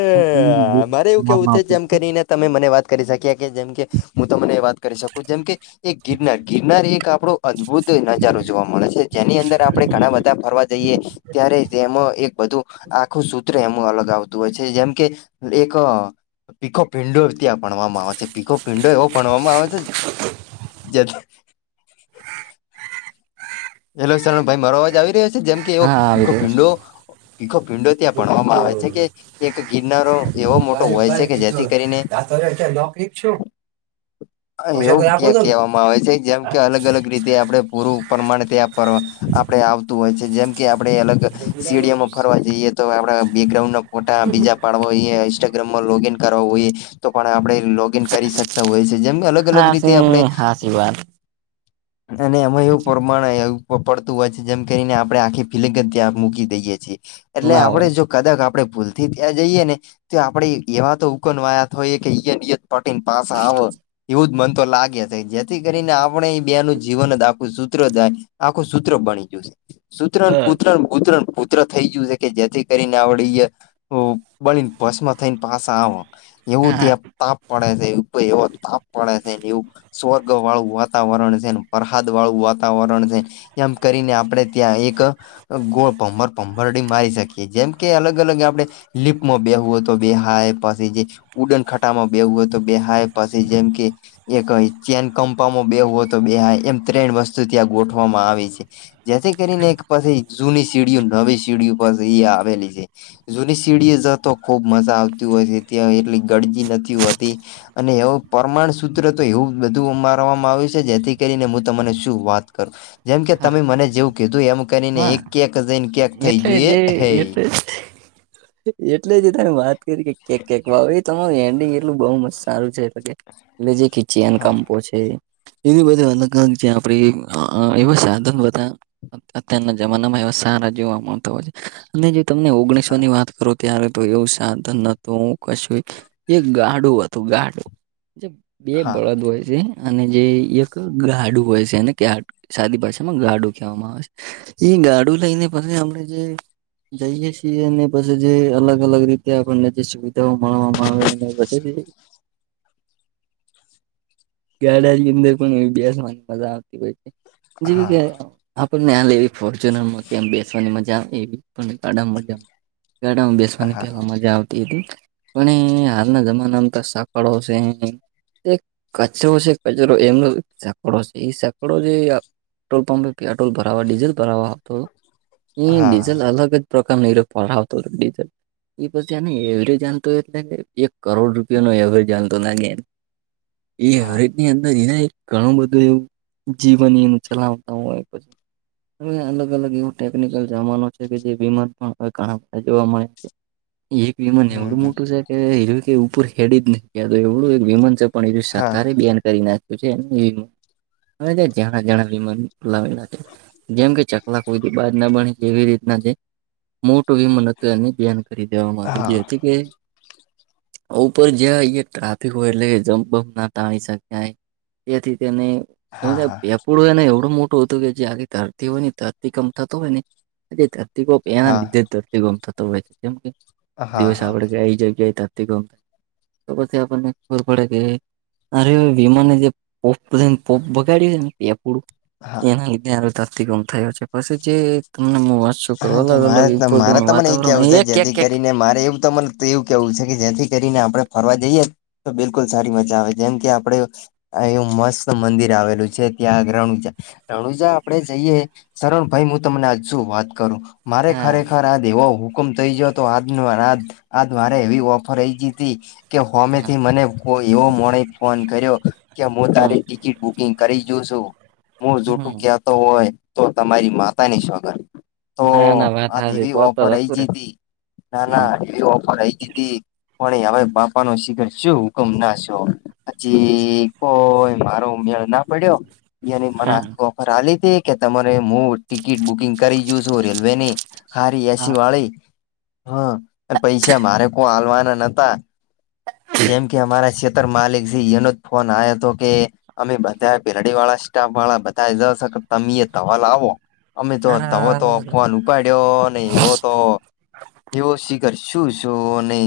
કરવામાં આવતી જેમ હતી કરીને તમે મને વાત કરી શકી્યા કે જેમ કે હું તમને વાત કરી શકું જેમ કે એક ગિરનાર ગિરનાર એક આપણો અદભુત નજારો જોવા મળે છે જેની અંદર આપડે ઘણા બધા ફરવા જઈએ ત્યારે તેમાં એક બધું આખું સૂત્ર એમ અલગ આવતું હોય છે જેમ કે એક ભીખો પીંડો ત્યાં ભણવામાં આવે છે ભીખો પીંડો એવો ભણવામાં આવે છે. જ હેલો સરણ ભાઈ મારો અવાજ આવી રહ્યો છે જેમ કે એવો હા આવી પીખો રહ્યો છે. પીંડો ભીખો ભીંડો ત્યાં હું ભણવામાં આવે છે કીધું કે એક ગિરનારો એવો મોટો હોય છે કે જેથી કરીને હાત્યારે ત્યાં નકલીખ છું હ પૈસા એવું કોઈ આપો ત્યાં તો ને કહેવામાં આવે છે જેમ કે અલગ અલગ રીતે આપણે પૂરું પ્રમાણે આપડણે આવતું હોય છે. જેમ કે આપડે અલગ સ્ટેડિયમ ફરવા જઈએ તો. આપડા બેકગ્રાઉન્ડ ફોટા બીજા પાડવા હોઈ ઇન્સ્ટાગ્રામમાં લોગઈન કરવા હોઈએ તો પણ આપણે લોગ ઇન કરી શકતા હોય છે જેમ અલગ અલગ રીતે આપણે સાચી વાત અને એમાં એવું પરમાણ પડતું હોય છે જેમ કરીને આપણેે આખી ફિલ્યા મૂકી દઈએ છીએ એટલે ના આપણે હોય જો કદાક આપડે ભૂલ થી ત્યાં જઈએ ને તો આપડે એવા તો ઉકનવાયાત હોઈ કે યયત પટી પાસે આવે એવું જ મન તો લાગે છે જે જેથી કરીને આપણે બેનું જીવન જ આખું સૂત્રાય આખું સૂત્ર બની ગયશે. સુૂત્ર હા કૂત્ર કુત્ર. ચ થઈ ગયું છે કે જેથી કરીને બળને ભસમાં થઈને પાસા આવે. એવું હા ત્યાં તાપ પડે છે એવ તાપ પડે છે એવું. સ્વર્ગ વાળું વાતાવરણ છેન પ્રહાદ વાળું વાતાવરણ ઝન. એમ કરીને આપણે ત્યાં એક ગોળ પમમર પભરડી મારી શકીએ જેમ કે અલગ અલગ આપણે. લીપમાં બેહવું હોય તો બેહાય પછી જે ઉડન ખાટામાં બેવું હોય તો બે હાય પાછી જેમ કે, એક ત્યાં કંપામાં બે હોય તો બે હાય એમ ત્રણ વસ્તુ ત્યાં ગોઠવામાં આવી છે. જેથી કરીને એક પાછી જૂની સીડીઓ નવી સીડીઓ પાસે એ આવેલી છે. જૂની સીડીએ જતો ખુબ મજા આવતી હોય છે ત્યાં એટલી ગરજી નથી હોતી. અને એવું પરમાણ સૂત્ર તો એવું બધું ઉ મારવામાં આવ્યું છે જેથી કરીને હું તમને શું વાત જેમ કે હા તમે મને જેવું કીધું એમ કરીને હા એક કેક જઈને કેક થઈ એટલે જોઈએ જે હે. એટલે એટલે જ તમે વાત કરી કે કેક કેક ભાવ એ તમારું હન્ડી એટલું બઉુ મસ્ત સારું છે એટલે કે. એટ લ જેે ખીચી એન હા કંપો છે. એની બધી વાંધકા છે અ આપડી એ સદ બતા અત્યારના જમાનામાં એ સારા જોવા મળતા હોય છે, અને જો તમને ઓગણીસો હા ની વાત કરો ત્યારે તો એવું સાધન નતું હું કશું. એ ગાઢું હતું ગાઢું, જે બે બળદ હોય છે. અને જે એક ગાડું હોય છેને કે સાદી પાછામાં ગાડુ કહેવામાં આવે છે. એ ગાડું લઈને પછી આપણે જે જઈએ છીએ અને. પછ જે અલગ અલગ રીતે આપણને જે સુવિધાઓ મળવામાં આવે પછ ગાડા ની અંદર પણ એવી બેસવાની મજા આવતી હોય છે જેવી હા કે આપણને આ લેવી. ફચુનરમાંયા બેવાની મજા આવે એવી પણા મજા આવે. હા ની હા પહેલા મજા આવતી હતી, પણ હાલના જમાનામાં તો સાકળો છે. એક કચરો છે કચરો એમનો સકડો છે એ સકડો જે પેટ્રોલ પંપે પેટ્રોલ ભરાવા ડીઝલ ભરાવા આપતો એ હા ડીઝલ અલગ જ પ્રકાર ન એ ફળ આવતો હતો ડીઝલ. એ પછી આને એવરેજ આતો એટલે એક કરોડ રૂપિયા નો એવરેજ આતો ના એમ. એ હા હરેટની અંદર ઘણું બધું એવું જીવન એ ચલાવતા હોય પછ. હવે અલગ અલગ એવો ટેકનિકલ જમાનો છે કે જે વિમાન પણ જોવા મળે છે. એક વિમાન હમ એવરું હમ મોટું છે. એ હર કે ઉપર હેડી જ નયા એવડું એક વિમન છે પણ હ હા કારે બન કરી નાખ્યું છે હ, ત્યાં જણા જણા વિમા લાવેલા છે. જેમ કે ચકલા કો બાાર ના બ એવી રીતના જે, મોટું વિમન હતું એ ધ્યાન કરી દેવા હા માંગીલી હતી કે ઉપર જ્યાં ટ્રાફિક હોય એટલે કે જમ્પબં ના શકાય તેથી તેને હા હા થોડું એને એવડું મોટું હતું કે જે આગ ધરતી હોય ને ધરતી કમ થતો હોય ને. ધરતીપ એના લીધે હા ધતી થતો હોય છે જેમ કે હા હા દિવસ આપડે કે આવી જગ્યાએ તતી ગમતા તો પછી આપણને ખબર પડે કે અરે વિમાને જે પોપધ પોપ બગાડ્યું છે ને તે પૂડું. હા એના લીધે ધરતી ગમ થયો છે પછી જે તમને મુ વા હા કે મારે મારે તમને એ કેવું છે એક એક જેથી એક કરીને મારે એવું તને એવું કેવું છે કે જેથી કરીને આપડણે ફરવા જઈએ તો બિલકુલ સારી મજા આવે જેમ કે આપડે. એવું મસ્ત મંદિર આવેલું છે ત્યાં રણુજા રણુજા આપડે જઈએ. સરણ ભાઈ હું તમને આજજુ વાત કરું, મારે હા ખરેખર આ વો હુકમ થઈ જયો તો આજ આ મારે એવી ઓફર આઈ જ હતી. કે હા હમેથી મને એવો મો ફોન કર્યો, કે હું હા તારી ટિકિટ બુકિંગ કરી જો છું, હ જોઠું હમ ક્યાં હોય તો તમારી માતા ની છગર. તો ના ના વાત આજ હાચી એવી તો તો ઓફર આઈ હતું રે ગઈ હતી ના હમ ના એવી ઓફર આઈ ગ હતી. પણ હ બાપા ન શિખર શું હુકમ ના છો. હજીી કોઈ મારો ઉમેળ ના પડ્યો. ની મને હા આખી ઓફર આ ત કે તમારે હું ટિકિટ બુક યુઝ હો રલવેને, હારી એસી હા વાળી. હા પૈસા મારે કો હલવાના નતા. જેમ કે અમારા છેતર માલિક એનો જ ફોન આવ્યો હતો કે અમે બધા પેરડી વાળા સ્ટાફ વાળા બધા જ તમે એ તવાલ આવો. અમે જો અરે તવો તો હા ફોન ઉપાડ્યો ને એવો તો એવો શખર શું શું નહી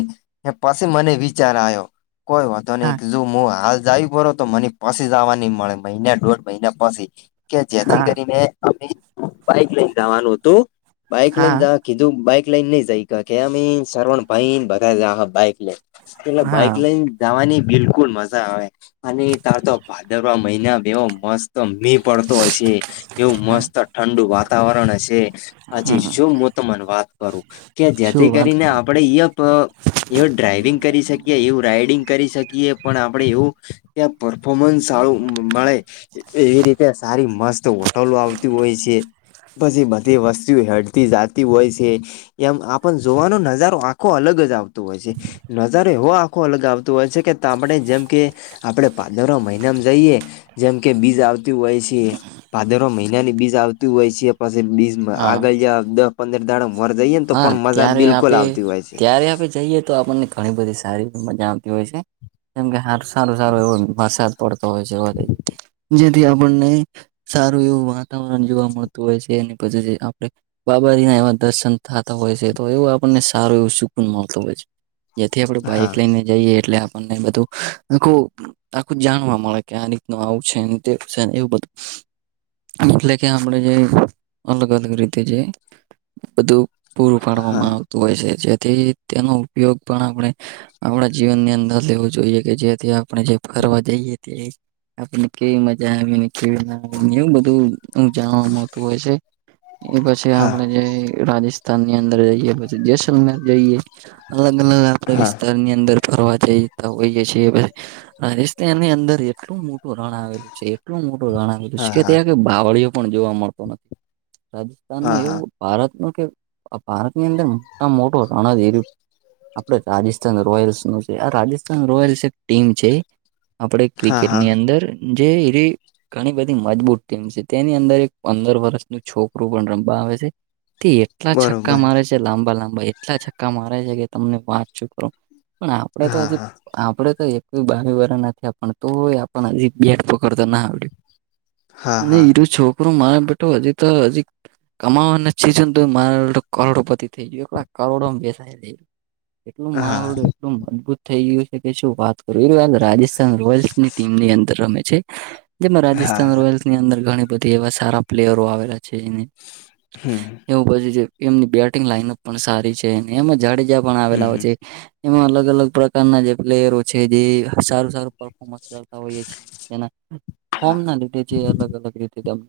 પાસે મને બચાર આવ્યો, કોઈ વા નહી જો હું હાલ જાવ પ તો મને પછી જવા ન મળે મહિના દોઢ મહિના પછી, કે જેથી હા કરીને અમે બાઈક લઈને જવાનું હતું, બાઈક લઈને હા જ કીધું બાઈક લઈન નઈ જાય કે અ સરવણ ભાઈ બધા બાઈક લઈન. એલે બાઈક હા લઈને જવાની બિલકુલ મજા આવે. અને તાર તો ભાદરવા મહિના બેવો મસ્ત મી પડતો હશે. એવું હા, મસ્ત ઠંડુ વાતાવરણ હશે. હછી હમ શું હું તને વાત કરું, કે શું જેથી વાત કરીને કરું આપણે એ ડ્રાઈવિંગ કરી શકીએ એવ રાઈડિંગ કરી શકીએ પણ આપડે એવું, કે પરફોમન્સ સારું મળે. એવી રીતે સારી મસ્ત હોટલો આવતી હોય છે. પછી બધી વસ્તુ હેળતી જતી હોય છે. એમ આપણ જોવાનો નજારો આખો અલગ જ આવતો હોય છે, નજારો એવો પાખો અલગ આવતોું હોય છે કે આપણે જેમ કે, આપણે પાદર મહિનામાં જઈએ. જેમ કે બીજ આવતી હોય છે ભાદરો મહિનાની બીજ આવતી હોય છે. પાછ બીસમાં હા આગળ જ પંદર દાડામાં હા ત્યારે આપે છે ત્યારે આપે જઈએ તો આપણને ઘણી બધી સારી મજાામતી હોય છે, જેમ કે સારો સારો એવો વરસાદ પડતો હોય છે, જેથી આપણને સારું એવું વાતાવરણ જોવા મળતું હોય છે એની પછી આપણે બાબાજી ના એવા દર્શન થતા હોય છે તો એવું આપણને સારું એવું સુકુન મળતો હોય છે. જેથી આપડ બાઈક હા લઈને જઈએ એટલે આપણને બધું આખું આખું જાણવા મળે કે આ રીતનું આવું છે ને તેવું છેને એવું બધું. એટલે કે આપણે જે અલગ અલગ રીતે જે બધું પૂરું હા પાડવામાં આવતું હોય છે જેથી તેનો ઉપયોગ પણ આપણે. આપણા જીવનની અંદર લેવું જોઈએ કે જેથી આપણે જે કરવા જઈએ તે આપણને કેવી મજા આવેને કેવી ના આવેને એવું બધું જાણવા મળતું હોય છે, એ પછી હા આપડે જે રાજસ્થ વિની અંદર જઈએ પછી જસલર જઈએ, અલગ અલગ આપડા હા વિસ્તારની અંદર કરવા જતા હોઈ જ છે. હેશ ત એની અંદર એટલું મોટું રણ આવેલું છે એટલું મોટું રણ આવે હા હા ત હા કે બાવળીયો પણ જોવા મળતો નથી, રાજસ્થાન ન હા એવું ભારત ન કે આ ભારતની અંદર મોટા માં મોટું રણ જ. આપડા રાજસ્થાન રોયલ્સ શું છે આ રાજસ્થાન રોયલ્સ એક ટીમ છે. આપણે હા હા ક્રિકેટની અંદર જે ઘણી બધી મજબૂત ટીમ છે તેની અંદર એક પંદર વર્ષનું છોકરું પણ રમવા આવે છે. તે એટલા છક્કા બરોબર મારે છે લાંબા લાંબા એટલા છક્કા મારે છે કે તમને વાંચચું કરો. પણ આપડે તો હા હજી હા આપડે તો એક બી બાવી વાર નથી આપવાના તો ય આપણ ને એક બેટ પકડતા ના આવડ્યું. હા અને હા ઈરું છોકરોું મારા બેઠું હજી તો હજી કમાવાના માડ કરોડોપતિ થઈ ગય કરોડોમાં બેસાય, એટલું હા મારડું મજબૂત થઈ ગયું છે કે શું વાત કરું એ વાત રાજસ્થાન રોયલ્સની ટીમ ની અંદર રમે છે. જેમાં રાજસ્થાન હા રોયલ્સની અંદર ઘણી બધી એવા સારા પ્લેયરો આવેલા છે અને હમ. એવું પછુ એમની બેટિંગ લાાઈનઅપ પણ સારી છે અને એમાં જાડેજા પણ આવેલા હોય હમ છે. એમાં અલગ અલગ પ્રકારના જે પ્લેયરો છે જે સારું સારું પફોર્મન્સ હોઈએ છ એ હા ફોમ ના લીધે જે અલગ અલગ રીતેને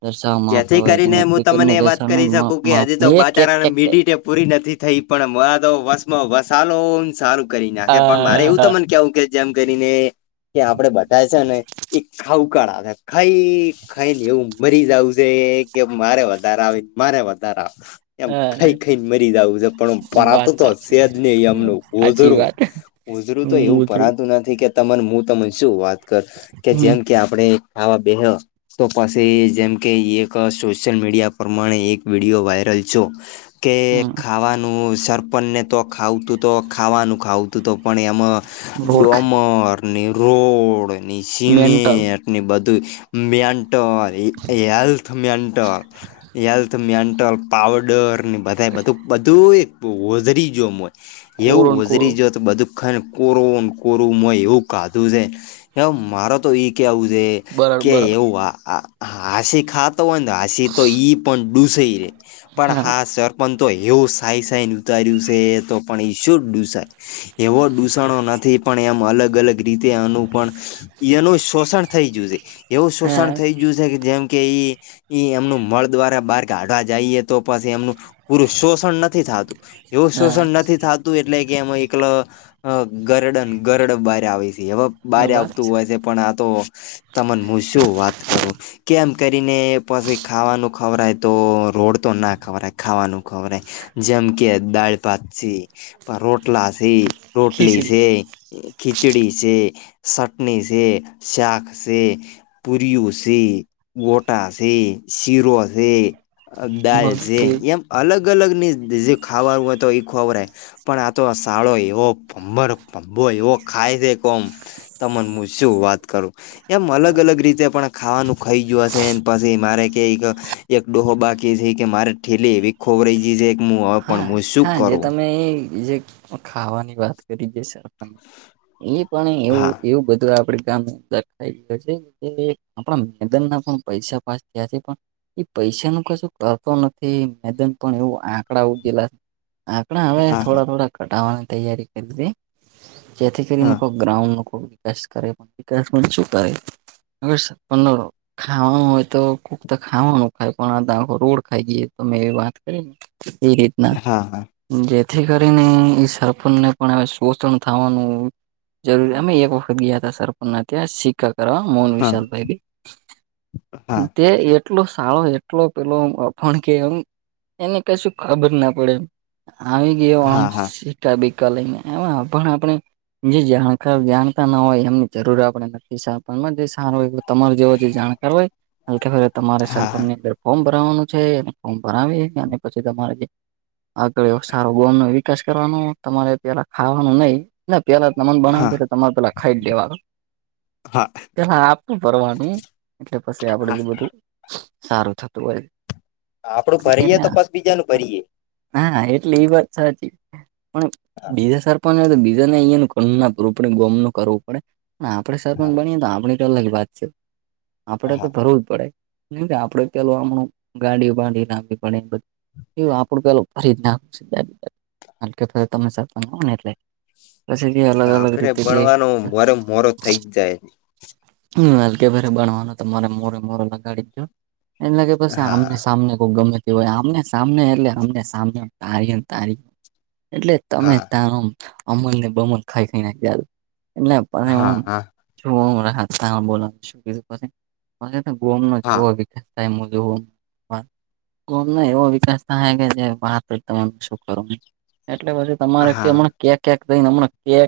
દર્શાવવામાંતા જેથી હોય છે કરીને ને હું ક્રિકેટને તમને એ વાત કરી શકું કે હજી તો બાચારાને દર્શાવપ મીઠી પૂરી નથી થઈ પણ મોરાદો વસમાં વસાલો ન સારું કરી નાખે પણ મારે એવું ત આ મને કેવું કે જેમ કરીને કે આપડે બધા છે ને એક ખાઉકાળા ને ખાઈ ખાઈ ને એવું મરી જાવું કે મારે વધારે આવે મારે વધારે આવે. એમ ખાઈ ખાઈ ને મરી જ આવું છે પણ પરાતો વાત તો સાચી સેજ ન આમનું સાચી ઓઝરો. વાત ઉજરું તો એવું મુતરું ભરાતું નથી કે તમાર હું તને શું વાત કર, કે હમ જેમ કે આપણે આાવા બેહ્યો તો પછી જેમ કે એ ક સોશિયલ મીડિયા પ્રમાણે એક વિડિયો વાયરલ છો, કે હમ ખાવાના નું સરપંચને તો ખાવતું તો ખાવાનું ખાવતું તો પણ એમાં મૂર્ખ ડમર ની રોડ ની મેન્ટલ સિમેન્ટ. ની બધું, મયેન્ટોરી. Health mental health mental. Powder ને બધાએ બધું બધું એક ઓઝરી જોમ. એવું કોરોન કોરો ઉજરી જો તો બધું ને કોરો કોરુંય મય એવું કાધું છે, એ મારે તો ઈ કેવું છે. બરડ કે બરડ એવું આ આ હાસી ખાતો હોય ને હાસી તો ઈ પણ ડૂસય રે. પણ હા સરપંચ તો એવું સાય સાઈ ને ઉતાર્યું છે તો પણ ઈ શુંડ દૂસાય, એવો દૂસણો નથી પણ એમ અલગ અલગ રીતે આનુપણ એનું શોષણ થઈ ગય છે, એવું શોષણ હા થઈ ગયું છે જેમ કે એમનું મળ દ્વારા બહાર કાઢવા જઈએ. તો પછી એમનું પૂરું શોષણ નથી થાતું, એવું હા શોષણ નથી થાતું એટલે કે એમાં એકલા, ગરડન ગરડ બાર આવે છે. હા બાર બસ આવતું હોય છે પણ આ તો તમન હું શું વાત કરું. કેમ કરીને એ પછી ખાવાનું ખવરાય તો રોડ તો ના ખવરાય ખાવાનું ખવરાય. જેમ કે દાળ ભાત સે પણ રોટલા સે રોટલી ખીચડી સે ખિચડી સે ચટણી સે શાક સે પૂરીઓ સે ગોટા સે શીરો સે દાળ સે મગફળી એમ- - અલગ અલગ ની જે ખાવા હોય તો એ ખોવરાય- - પણ આ તો સાળો એવો પમ્બર પમબો એવો- - ખાય છે કોમ તને શું વાત કરું એમ અલગ અલગ રીતે પણ- - ખાવાનું ખાઈ ગયું હશેને પછી મારે કંઈક- - એક ડોહો બાકી થ કે મારે ઠેલી ખોવરાઈ ગ છે- - હા હા જે તમે એ જે- - ખાવાની વાત કરી જઈ સર એ પણ એવું હા એવું બધું આપડ ગામે દખાય ગયો છે આપણા મેદાન ના પણ પૈસા પાસ થયા છે પણ એ પૈસા ન કશું કરતો નથી મેદાન પણ એવું આખ- - આકડા ઉગેલા આકડા હવે હા થોડા થોડા કટાવાની તૈયારી કરી હતી. જેથી કરીને હા કોઈ ગ્રાઉડનો ખબ વિકાસ કરે પણ વિકાસમાં છુંકારે- - ઓ સર પંદડ- - ખાવાનું હોય તો કુક તો ખાવાનું ખાય પણ આંખ રોડ ખાઈ ગઈ તો મે એવી વાત કરી ને- - એ રીતના હા હા જેથી કરીને એ સરપ ને પણ હ શોષણ થવાનું. જરૂરી અમે એક વખત ગયા હતા સરપ ત્યાં શીખ- - કરવા મૂન હા વિષયાાલ ભઈ- હા - તે એટલો સારો એટલો પેલો અભણ કે એમ એને- - કશું ખબર ના પડે આવી ગયો હા આમ- હા - કા લઈને એમાં પણ આપણે- - જે જાણ જાણતા ના હોય એમની જરૂર આપડે નક સારું તમાર જેવ જે જાણકાર હોય તમારે હા સરપંની અંદર ફોર્મ ભરાવાનું છે ફોર્મ ભરાવી અને પછી તમારે જે આગળ સારો બોન નો વિકાસ કરવાનો તમારે પેલા ખાવાનું નહી. ના પેલા તમન બનાવે હા છે કે તમારે પેલા ખાઈ જ દેવાનુ. હા. પેલા આપતું ફવાનું એટલે પછી હા આપડે બધું સારું થતું હોય. આપડું ભરીયએ એટલે તો બસ બીજા નું ભરીયે- - હા એટલે એ વાત સાચી પણ બીજા સરપંચ તો બીજાને અહીંયા કપ ગમ નું કરવું પડે અને આપણેે સરપંચ બનીએ તો આપણે- - અલગ વાત છે આપડે હા તો ભરવું જ પડે. આપડે પેલ હમણું ગાડી બાાડી લાંબી પડે એધ- - એ આપડું પે ફરી નાખ તમે હો ને એટલે- - પછથી અલગ અલગ આખરે રીતે જે- - બળવાનો મોરે મોરો થઈ જ હમ હલકે ભરે બણવાનો તમારે મોરે મોરે લગાડીજો- - એ લ કે પછ જાય હા આમને સામને કોઈ ગમેતી હોય આમને- - સા એટલે અમને સા ત ત એટલે તમે હા તાર- - અમલ ને બમલ ખાઈ ખાઈ નાખ્યા એટલે હા હ- હા - હ બો છ ગમ હા ન- - કોમ ના એવ- - કે વાત ત શું કરું એટલે પછી તમારે હા કેમ- - કેક કે થઈનેમણા કેક